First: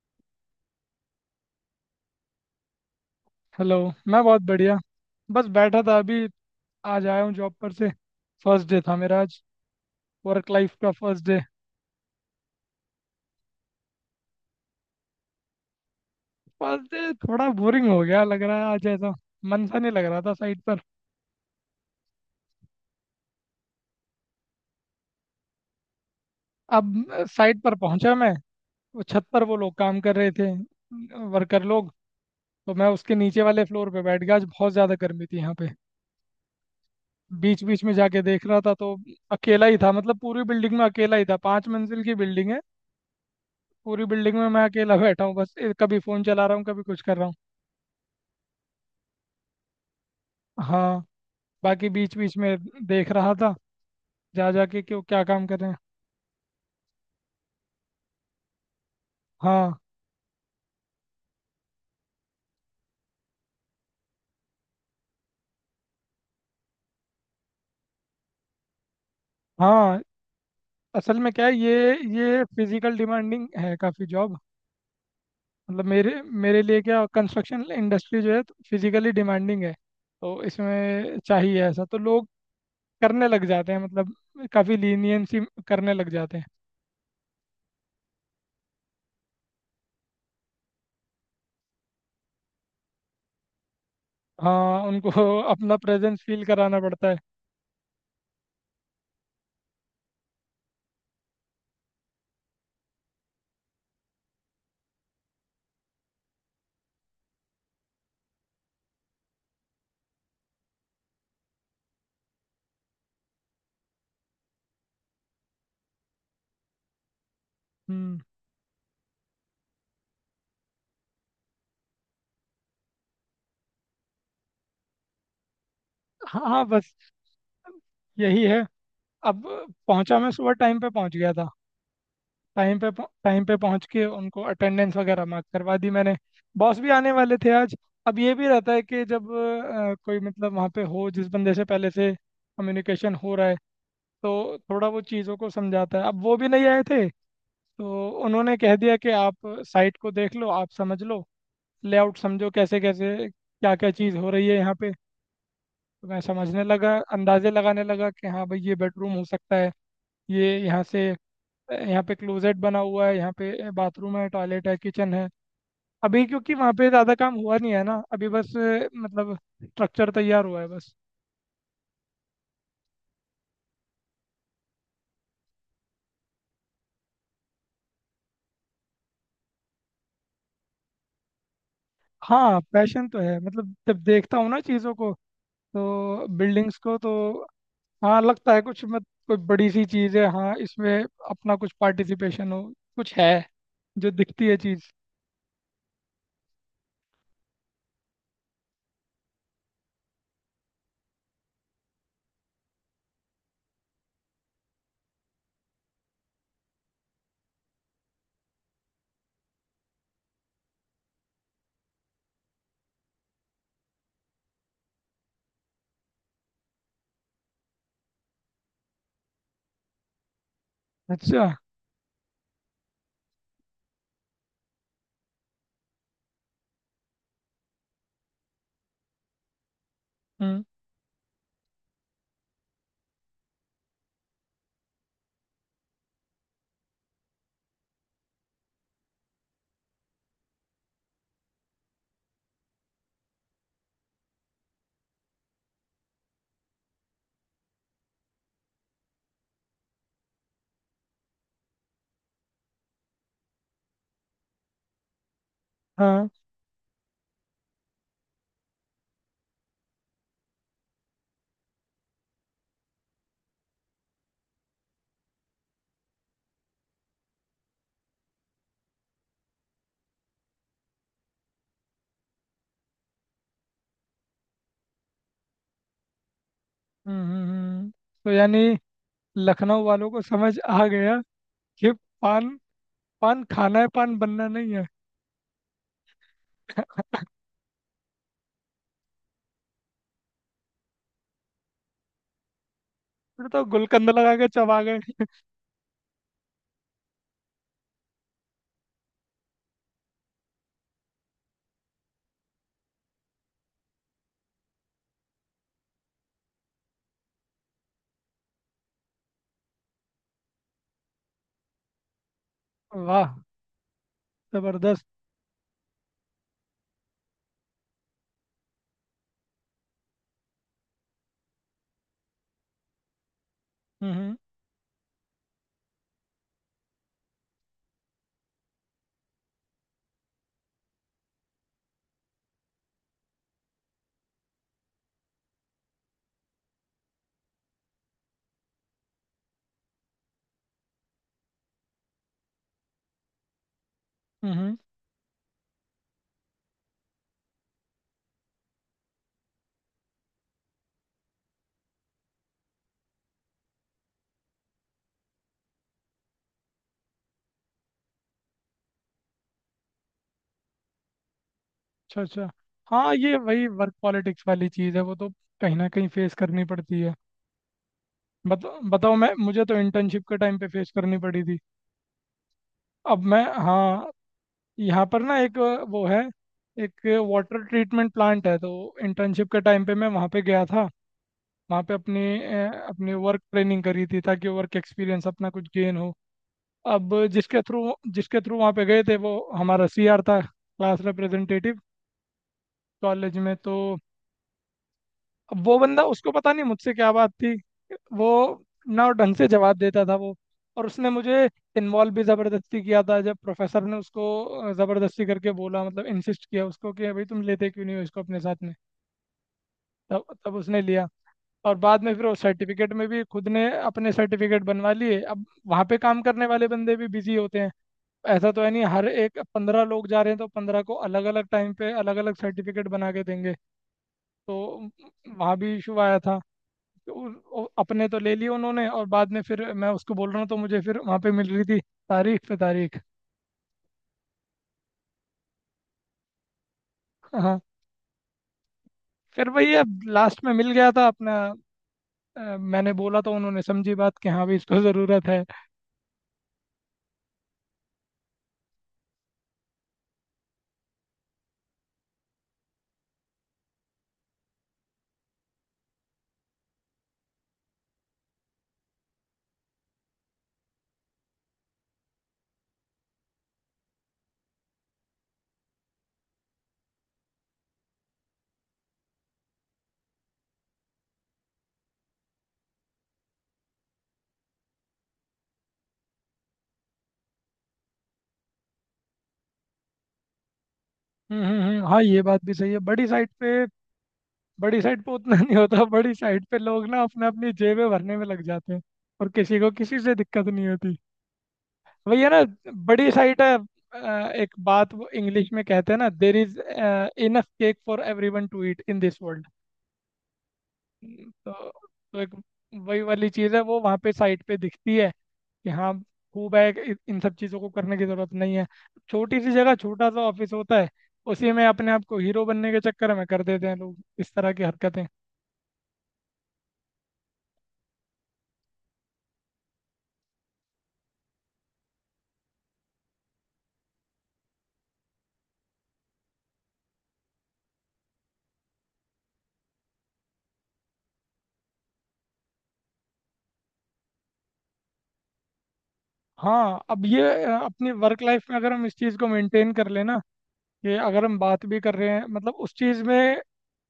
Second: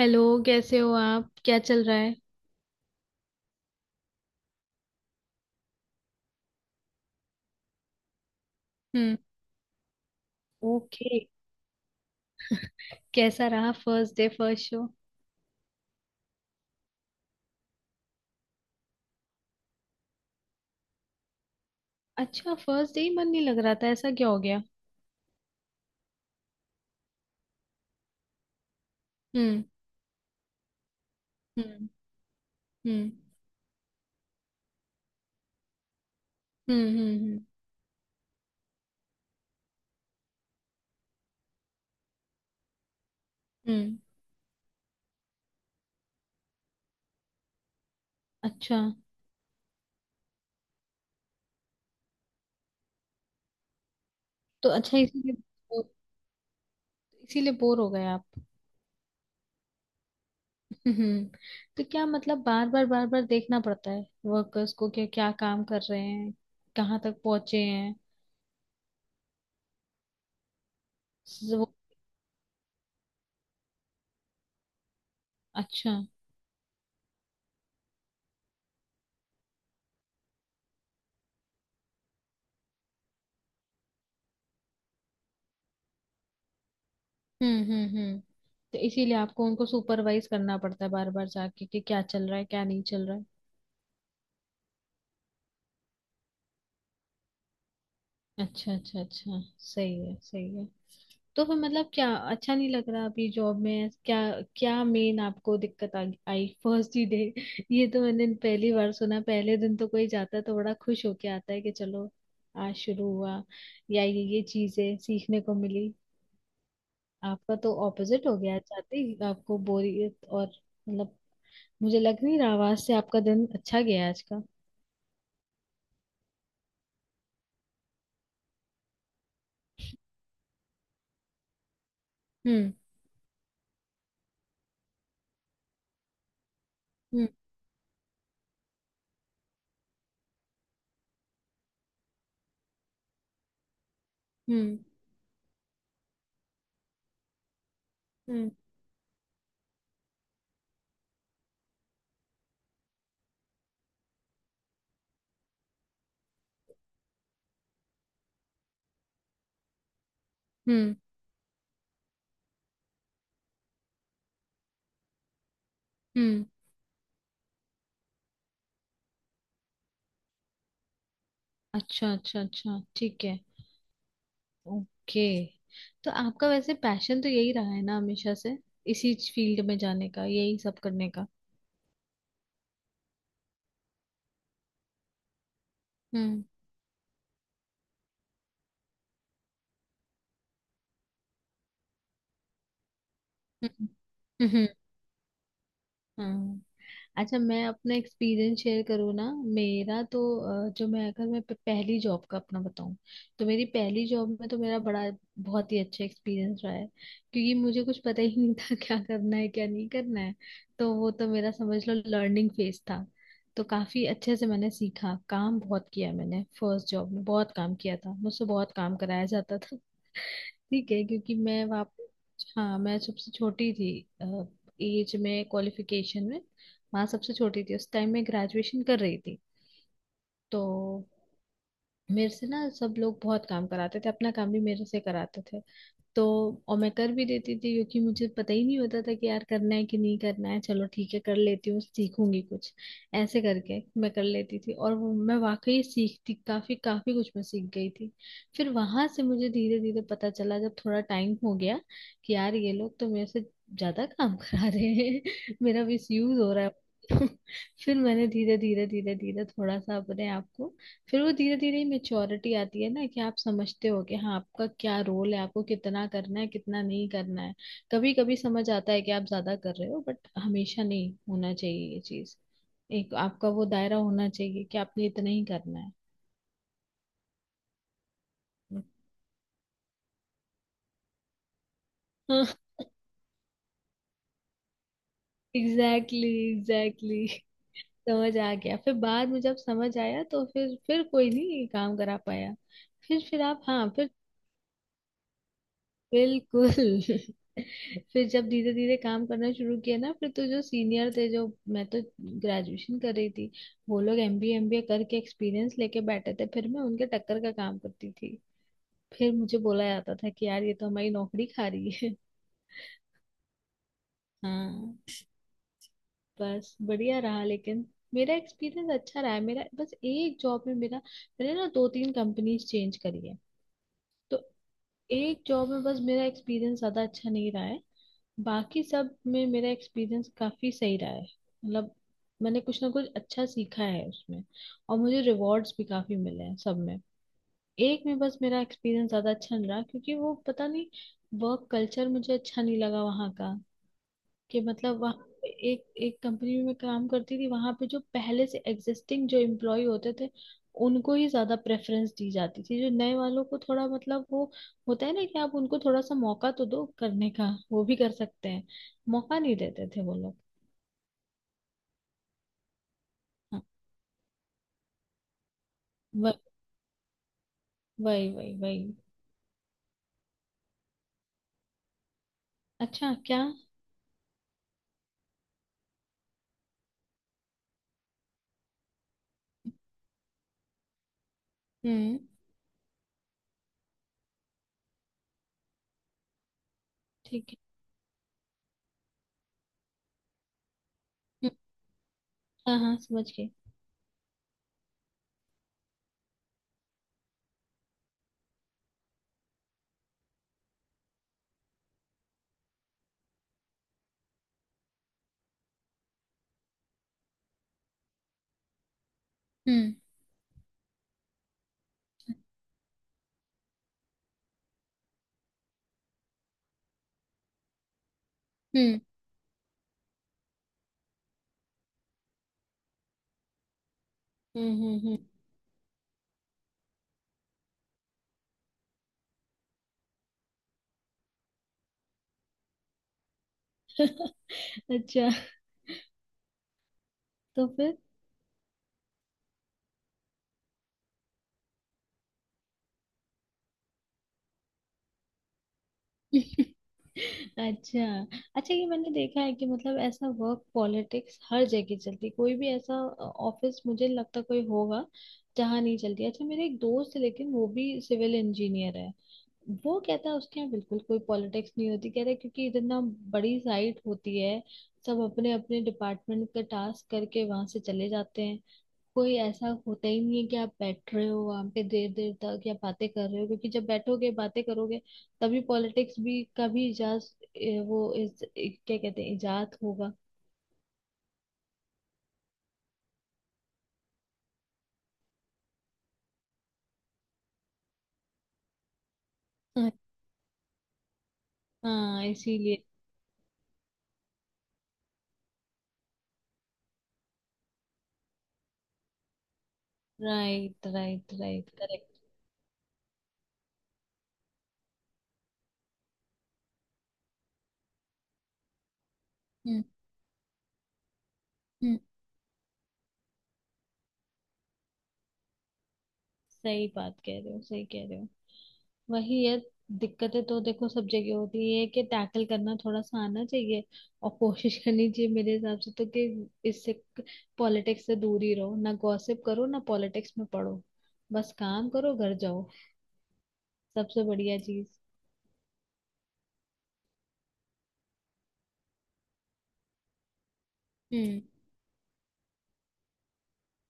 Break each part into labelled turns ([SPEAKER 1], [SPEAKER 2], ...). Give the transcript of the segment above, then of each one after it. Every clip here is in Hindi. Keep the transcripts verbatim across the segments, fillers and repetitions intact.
[SPEAKER 1] हेलो। कैसे हो आप? क्या चल रहा है?
[SPEAKER 2] हेलो। मैं बहुत बढ़िया, बस बैठा था अभी। आज आया हूँ जॉब पर से। फर्स्ट डे था
[SPEAKER 1] हम्म।
[SPEAKER 2] मेरा आज। वर्क लाइफ का
[SPEAKER 1] ओके।
[SPEAKER 2] First day.
[SPEAKER 1] कैसा रहा first day, first show?
[SPEAKER 2] First day थोड़ा बोरिंग हो गया लग रहा है आज ऐसा। मन सा नहीं लग रहा था साइट पर।
[SPEAKER 1] अच्छा, फर्स्ट डे ही मन नहीं लग रहा था? ऐसा क्या हो गया?
[SPEAKER 2] अब अ, साइट पर पहुंचा मैं। वो छत पर वो
[SPEAKER 1] हम्म,
[SPEAKER 2] लोग काम कर रहे थे, वर्कर
[SPEAKER 1] हम्म,
[SPEAKER 2] लोग। तो मैं
[SPEAKER 1] हम्म।
[SPEAKER 2] उसके नीचे वाले फ्लोर पे बैठ गया। आज बहुत ज़्यादा गर्मी थी यहाँ पे।
[SPEAKER 1] हम्म, हम्म, हम्म,
[SPEAKER 2] बीच बीच में जाके देख रहा था तो अकेला ही था। मतलब पूरी बिल्डिंग में अकेला ही था। पांच मंजिल की बिल्डिंग है।
[SPEAKER 1] हम्म।
[SPEAKER 2] पूरी बिल्डिंग में मैं अकेला बैठा हूँ बस। ए, कभी फ़ोन चला रहा हूँ, कभी कुछ कर रहा हूँ।
[SPEAKER 1] अच्छा।
[SPEAKER 2] हाँ, बाकी बीच बीच में देख रहा था जा
[SPEAKER 1] तो
[SPEAKER 2] जाके कि
[SPEAKER 1] अच्छा,
[SPEAKER 2] वो क्या
[SPEAKER 1] इसीलिए
[SPEAKER 2] काम कर रहे हैं।
[SPEAKER 1] इसीलिए बोर हो गए आप?
[SPEAKER 2] हाँ।
[SPEAKER 1] हम्म। तो क्या मतलब बार बार बार बार देखना पड़ता है वर्कर्स को, क्या क्या काम कर रहे हैं, कहाँ तक पहुंचे हैं?
[SPEAKER 2] हाँ, असल में क्या है
[SPEAKER 1] स-
[SPEAKER 2] ये
[SPEAKER 1] वो
[SPEAKER 2] ये फिजिकल डिमांडिंग है काफ़ी जॉब। मतलब
[SPEAKER 1] अच्छा।
[SPEAKER 2] मेरे मेरे लिए क्या, कंस्ट्रक्शन इंडस्ट्री जो है फिजिकली डिमांडिंग है। तो इसमें चाहिए ऐसा, तो लोग करने लग जाते हैं मतलब काफ़ी लीनियंसी करने लग जाते हैं।
[SPEAKER 1] हम्म, हम्म, हम्म। तो इसीलिए आपको उनको सुपरवाइज करना पड़ता है बार बार जाके कि क्या चल रहा है, क्या नहीं चल रहा है।
[SPEAKER 2] हाँ उनको अपना प्रेजेंस फील कराना पड़ता है।
[SPEAKER 1] अच्छा अच्छा अच्छा, सही है सही है। तो फिर मतलब क्या अच्छा नहीं लग रहा अभी जॉब में? क्या क्या मेन आपको दिक्कत आ, आई फर्स्ट ही डे? ये तो मैंने पहली बार सुना। पहले दिन तो कोई जाता है तो बड़ा खुश होके आता है कि चलो आज शुरू हुआ, या ये ये चीजें सीखने को मिली। आपका तो
[SPEAKER 2] हम्म।
[SPEAKER 1] ऑपोजिट हो गया, जाते ही आपको बोरियत और मतलब मुझे लग नहीं रहा आवाज से आपका दिन अच्छा गया है आज का।
[SPEAKER 2] हाँ हाँ, बस यही है। अब पहुंचा मैं, सुबह टाइम पे पहुंच गया था।
[SPEAKER 1] हम्म,
[SPEAKER 2] टाइम पे, टाइम पे पहुंच के उनको अटेंडेंस वगैरह मार्क करवा दी मैंने। बॉस भी आने
[SPEAKER 1] हम्म,
[SPEAKER 2] वाले थे आज। अब ये भी रहता है कि जब अ, कोई मतलब वहाँ पे हो जिस बंदे से पहले से कम्युनिकेशन हो रहा है तो
[SPEAKER 1] हम्म।
[SPEAKER 2] थोड़ा वो चीज़ों को समझाता है। अब वो भी नहीं आए थे, तो
[SPEAKER 1] हम्म,
[SPEAKER 2] उन्होंने कह दिया कि आप साइट को देख लो, आप समझ लो, लेआउट समझो कैसे कैसे क्या क्या चीज़ हो रही है यहाँ पे। तो मैं समझने लगा, अंदाजे लगाने लगा कि हाँ भाई ये बेडरूम हो सकता है, ये यहाँ
[SPEAKER 1] हम्म,
[SPEAKER 2] से, यहाँ पे क्लोजेट बना हुआ है, यहाँ पे बाथरूम है, टॉयलेट है, किचन है। अभी
[SPEAKER 1] हम्म।
[SPEAKER 2] क्योंकि वहाँ पे ज़्यादा काम हुआ नहीं है ना अभी बस, अ, मतलब स्ट्रक्चर तैयार हुआ है बस।
[SPEAKER 1] अच्छा अच्छा अच्छा, ठीक है। ओके। तो आपका वैसे पैशन तो यही रहा है ना हमेशा से, इसी फील्ड में जाने का, यही सब करने का?
[SPEAKER 2] हाँ पैशन तो है, मतलब जब देखता हूँ ना चीज़ों को, तो
[SPEAKER 1] हम्म,
[SPEAKER 2] बिल्डिंग्स को तो, हाँ लगता है कुछ मत, कोई बड़ी सी चीज़ है, हाँ इसमें अपना कुछ पार्टिसिपेशन हो, कुछ है
[SPEAKER 1] हम्म,
[SPEAKER 2] जो दिखती है
[SPEAKER 1] हम्म,
[SPEAKER 2] चीज़।
[SPEAKER 1] हम्म। अच्छा, मैं अपना एक्सपीरियंस शेयर करूँ ना। मेरा तो अ, जो मैं, अगर मैं प- पहली जॉब का अपना बताऊँ, तो मेरी पहली जॉब में तो मेरा बड़ा बहुत ही अच्छा एक्सपीरियंस रहा है, क्योंकि मुझे कुछ पता ही नहीं था क्या करना है क्या नहीं करना है। तो वो तो मेरा समझ लो लर्निंग फेज था। तो काफी अच्छे से मैंने सीखा, काम बहुत किया मैंने फर्स्ट जॉब में। बहुत काम किया था, मुझसे बहुत काम कराया जाता था। ठीक है क्योंकि
[SPEAKER 2] अच्छा।
[SPEAKER 1] मैं वाप, हाँ, मैं सबसे छोटी थी एज में, क्वालिफिकेशन में माँ सबसे छोटी थी। उस टाइम मैं ग्रेजुएशन कर रही थी।
[SPEAKER 2] हम्म।
[SPEAKER 1] तो मेरे से ना सब लोग बहुत काम कराते थे, अपना काम भी मेरे से कराते थे। तो और मैं कर भी देती थी क्योंकि मुझे पता ही नहीं होता था कि यार करना है कि नहीं करना है, चलो ठीक है कर लेती हूँ, सीखूंगी कुछ। ऐसे करके मैं कर लेती थी और वो मैं वाकई सीखती, काफी काफी कुछ मैं सीख गई थी। फिर वहां से मुझे धीरे धीरे पता चला जब थोड़ा टाइम हो गया, कि यार ये लोग तो मेरे से ज्यादा काम करा रहे हैं, मेरा मिस
[SPEAKER 2] हाँ।
[SPEAKER 1] यूज हो रहा है। फिर मैंने धीरे धीरे धीरे धीरे थोड़ा सा अपने आप को, फिर वो धीरे धीरे मेच्योरिटी आती है ना, कि आप समझते हो कि हाँ आपका क्या रोल है, आपको कितना करना है कितना नहीं करना है। कभी कभी समझ आता है कि आप ज्यादा कर रहे हो, बट हमेशा नहीं होना चाहिए ये चीज। एक आपका वो दायरा होना चाहिए कि आपने इतना ही करना है।
[SPEAKER 2] हम्म हम्म हम्म। तो यानी लखनऊ वालों को समझ आ गया कि पान, पान खाना है पान बनना नहीं है।
[SPEAKER 1] Exactly, exactly. समझ आ गया फिर बाद में जब समझ आया, तो फिर फिर कोई नहीं काम करा पाया। फिर फिर
[SPEAKER 2] फिर
[SPEAKER 1] आप,
[SPEAKER 2] तो
[SPEAKER 1] हाँ फिर
[SPEAKER 2] गुलकंद लगा के चबा गए।
[SPEAKER 1] बिल्कुल। फिर जब धीरे धीरे काम करना शुरू किया ना, फिर तो जो सीनियर थे, जो, मैं तो ग्रेजुएशन कर रही थी, वो लोग एमबीए एमबीए करके एक्सपीरियंस लेके बैठे थे, फिर मैं उनके टक्कर का काम करती थी। फिर मुझे बोला जाता था कि यार ये तो हमारी नौकरी खा रही है।
[SPEAKER 2] वाह,
[SPEAKER 1] हाँ,
[SPEAKER 2] जबरदस्त।
[SPEAKER 1] बस बढ़िया रहा लेकिन। मेरा एक्सपीरियंस अच्छा रहा है, मेरा बस एक जॉब में मेरा, मैंने ना दो तीन कंपनीज चेंज करी है।
[SPEAKER 2] हम्म
[SPEAKER 1] तो एक जॉब में बस मेरा एक्सपीरियंस ज्यादा अच्छा नहीं रहा है, बाकी सब में मेरा एक्सपीरियंस काफी सही रहा है। मतलब मैंने कुछ ना कुछ अच्छा सीखा है उसमें, और मुझे रिवॉर्ड्स भी काफी मिले हैं सब में। एक में बस मेरा एक्सपीरियंस ज्यादा अच्छा नहीं रहा, क्योंकि वो पता नहीं, वर्क कल्चर मुझे अच्छा नहीं लगा वहाँ का। कि
[SPEAKER 2] हम्म।
[SPEAKER 1] मतलब वहाँ एक एक कंपनी में मैं काम करती थी, वहां पे जो पहले से एग्जिस्टिंग जो एम्प्लॉय होते थे, उनको ही ज्यादा प्रेफरेंस दी जाती थी। जो नए वालों को थोड़ा मतलब वो होता है ना कि आप उनको थोड़ा सा मौका तो दो करने का, वो भी कर सकते हैं, मौका नहीं देते थे वो लोग।
[SPEAKER 2] अच्छा अच्छा, हाँ ये
[SPEAKER 1] हाँ,
[SPEAKER 2] वही वर्क पॉलिटिक्स वाली चीज़ है, वो तो कहीं ना कहीं फेस
[SPEAKER 1] व-
[SPEAKER 2] करनी पड़ती है।
[SPEAKER 1] वही वही
[SPEAKER 2] बताओ
[SPEAKER 1] वही
[SPEAKER 2] बताओ, मैं, मुझे तो इंटर्नशिप के टाइम पे फेस करनी पड़ी थी।
[SPEAKER 1] अच्छा,
[SPEAKER 2] अब
[SPEAKER 1] क्या?
[SPEAKER 2] मैं, हाँ, यहाँ पर ना एक अ, वो है, एक वाटर ट्रीटमेंट प्लांट है तो। इंटर्नशिप के टाइम पे मैं वहाँ पे गया था, वहाँ पे
[SPEAKER 1] हम्म।
[SPEAKER 2] अपनी अ, अपनी वर्क ट्रेनिंग करी थी ताकि वर्क एक्सपीरियंस अपना कुछ गेन हो। अब
[SPEAKER 1] ठीक है।
[SPEAKER 2] जिसके थ्रू, जिसके थ्रू वहाँ पे गए थे वो हमारा सीआर था, क्लास
[SPEAKER 1] हम्म,
[SPEAKER 2] रिप्रेजेंटेटिव
[SPEAKER 1] हाँ हाँ, समझ
[SPEAKER 2] कॉलेज
[SPEAKER 1] गई।
[SPEAKER 2] में तो। अब वो बंदा, उसको पता नहीं मुझसे क्या बात थी, वो ना ढंग से जवाब देता था वो। और उसने मुझे इन्वॉल्व भी ज़बरदस्ती किया था जब प्रोफेसर ने उसको ज़बरदस्ती करके बोला, मतलब इंसिस्ट किया उसको कि भाई तुम लेते क्यों नहीं हो इसको अपने साथ में।
[SPEAKER 1] हम्म,
[SPEAKER 2] तब तब उसने लिया। और बाद में फिर वो सर्टिफिकेट में भी खुद ने अपने सर्टिफिकेट बनवा लिए। अब वहाँ पे काम करने वाले बंदे भी बिजी होते हैं, ऐसा तो है नहीं।
[SPEAKER 1] हम्म,
[SPEAKER 2] हर एक पंद्रह लोग जा रहे हैं तो पंद्रह को अलग अलग टाइम पे अलग अलग सर्टिफिकेट बना के देंगे। तो
[SPEAKER 1] हम्म। हम्म, हम्म।
[SPEAKER 2] वहाँ भी इशू आया था। तो उ- उ- अपने तो ले लिए उन्होंने, और बाद में फिर मैं उसको बोल रहा हूँ तो मुझे फिर वहाँ पे मिल रही थी तारीख पे तारीख।
[SPEAKER 1] अच्छा।
[SPEAKER 2] हाँ।
[SPEAKER 1] तो फिर
[SPEAKER 2] फिर वही, अब लास्ट में मिल गया था अपना। अ, मैंने बोला तो उन्होंने समझी बात कि हाँ भाई इसको ज़रूरत है।
[SPEAKER 1] अच्छा अच्छा, ये मैंने देखा है कि मतलब ऐसा वर्क पॉलिटिक्स हर जगह चलती, कोई भी ऐसा ऑफिस मुझे नहीं लगता कोई होगा जहाँ नहीं चलती। अच्छा, मेरे एक दोस्त है लेकिन, वो भी सिविल इंजीनियर है। वो कहता है उसके यहाँ बिल्कुल कोई पॉलिटिक्स नहीं होती, कहता है क्योंकि इतना बड़ी साइट होती है, सब अपने अपने डिपार्टमेंट का टास्क करके वहां से चले जाते हैं। कोई ऐसा होता ही नहीं है कि आप बैठ रहे हो वहां पे देर देर तक, या बातें कर रहे हो, क्योंकि जब बैठोगे बातें करोगे, तभी पॉलिटिक्स भी का भी इजाज ए, वो इस ए, क्या कहते हैं, इजाद होगा।
[SPEAKER 2] हम्म हम्म हम्म, हाँ ये बात भी सही है। बड़ी साइट पे, बड़ी साइट पे उतना नहीं होता। बड़ी साइट पे लोग ना अपने अपनी जेबें भरने में लग जाते हैं और किसी को
[SPEAKER 1] हम्म।
[SPEAKER 2] किसी से दिक्कत नहीं होती। वही
[SPEAKER 1] हाँ
[SPEAKER 2] है ना,
[SPEAKER 1] इसीलिए।
[SPEAKER 2] बड़ी साइट है। अ, एक बात वो इंग्लिश में कहते हैं ना, there is enough cake for everyone to eat in this world.
[SPEAKER 1] Right right
[SPEAKER 2] तो
[SPEAKER 1] राइट,
[SPEAKER 2] तो
[SPEAKER 1] करेक्ट।
[SPEAKER 2] एक वही वाली चीज़ है, वो वहाँ पे साइट पे दिखती है कि हाँ खूब है, इ- इन सब चीज़ों को करने की ज़रूरत नहीं है। छोटी सी जगह
[SPEAKER 1] हम्म,
[SPEAKER 2] छोटा सा ऑफिस होता है, उसी में अपने
[SPEAKER 1] हम्म।
[SPEAKER 2] आप को हीरो बनने के चक्कर में कर देते हैं लोग इस तरह की हरकतें।
[SPEAKER 1] सही बात कह रहे हो, सही कह रहे हो। वही है। दिक्कतें तो देखो सब जगह होती है, ये है कि टैकल करना थोड़ा सा आना चाहिए, और कोशिश करनी चाहिए मेरे हिसाब से तो। कि इससे पॉलिटिक्स से दूर ही रहो, ना गॉसिप करो ना पॉलिटिक्स में पढ़ो। बस काम करो, घर जाओ, सबसे बढ़िया चीज।
[SPEAKER 2] हाँ अब ये, अ, अपनी वर्क लाइफ में अगर हम इस चीज़ को मेंटेन कर लेना कि अगर हम
[SPEAKER 1] हम्म।
[SPEAKER 2] बात भी कर रहे हैं मतलब उस चीज़ में,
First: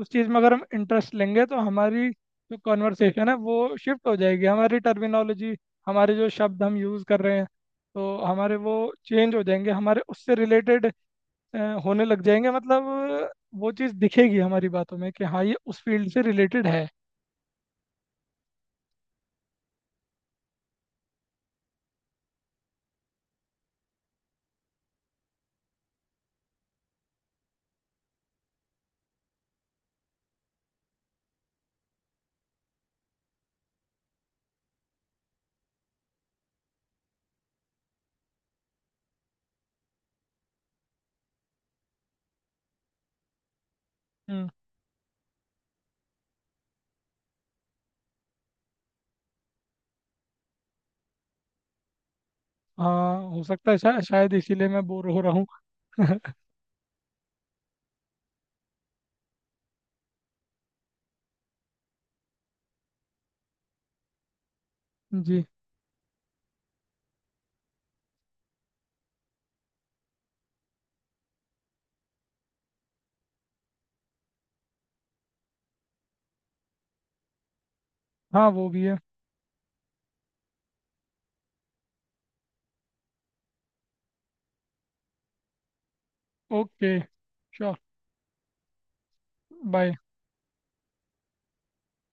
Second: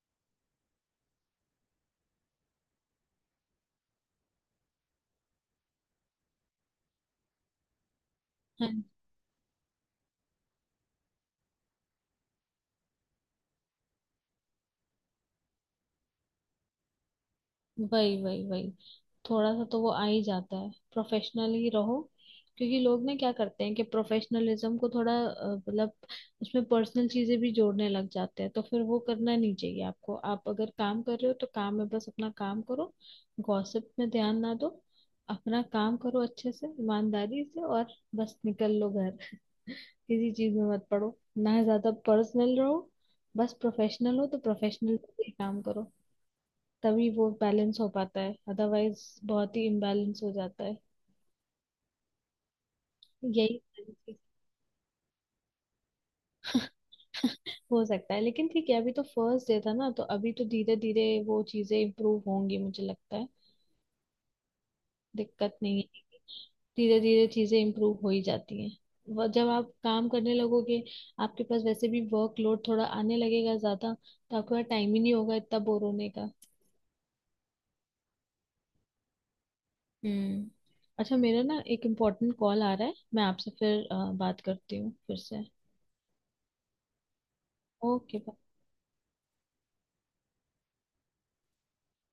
[SPEAKER 2] उस चीज़ में अगर हम इंटरेस्ट लेंगे तो हमारी जो कॉन्वर्सेशन है वो शिफ्ट हो जाएगी, हमारी टर्मिनोलॉजी, हमारे जो शब्द हम यूज़ कर रहे हैं तो हमारे वो
[SPEAKER 1] हाँ,
[SPEAKER 2] चेंज हो जाएंगे, हमारे उससे रिलेटेड होने लग जाएंगे। मतलब अ, वो चीज़ दिखेगी हमारी बातों में कि हाँ ये उस फील्ड से रिलेटेड है।
[SPEAKER 1] वही वही वही। थोड़ा सा तो वो आ ही जाता है। प्रोफेशनल ही रहो, क्योंकि लोग ना क्या करते हैं कि प्रोफेशनलिज्म को थोड़ा अ, मतलब उसमें पर्सनल चीजें भी जोड़ने लग जाते हैं। तो फिर वो करना नहीं चाहिए आपको। आप अगर काम कर रहे हो, तो काम में बस अपना काम करो, गॉसिप में ध्यान ना दो। अपना काम करो अच्छे से, ईमानदारी से, और बस निकल लो घर। किसी चीज में मत पड़ो, ना ज्यादा पर्सनल रहो। बस प्रोफेशनल हो तो
[SPEAKER 2] हम्म,
[SPEAKER 1] प्रोफेशनल काम करो, तभी वो बैलेंस हो पाता है। अदरवाइज बहुत ही इम्बैलेंस हो जाता है,
[SPEAKER 2] हाँ हो
[SPEAKER 1] यही
[SPEAKER 2] सकता है,
[SPEAKER 1] सारी
[SPEAKER 2] शा,
[SPEAKER 1] चीज़।
[SPEAKER 2] शायद इसीलिए मैं बोर हो रहा हूँ।
[SPEAKER 1] हो सकता है। लेकिन ठीक है, अभी तो फर्स्ट डे था ना, तो अभी तो धीरे धीरे वो चीजें इम्प्रूव होंगी, मुझे लगता है
[SPEAKER 2] जी।
[SPEAKER 1] दिक्कत नहीं है। धीरे धीरे चीजें इम्प्रूव हो ही जाती हैं। वह- जब आप काम करने लगोगे, आपके पास वैसे भी वर्कलोड थोड़ा आने लगेगा ज्यादा, तो आपके पास टाइम ही नहीं होगा इतना बोर होने का।
[SPEAKER 2] हाँ वो भी है।
[SPEAKER 1] हम्म। अच्छा, मेरा ना एक इम्पोर्टेंट कॉल आ रहा है, मैं आपसे फिर अ, बात करती हूँ फिर से।
[SPEAKER 2] Okay, sure,
[SPEAKER 1] okay.
[SPEAKER 2] बाय।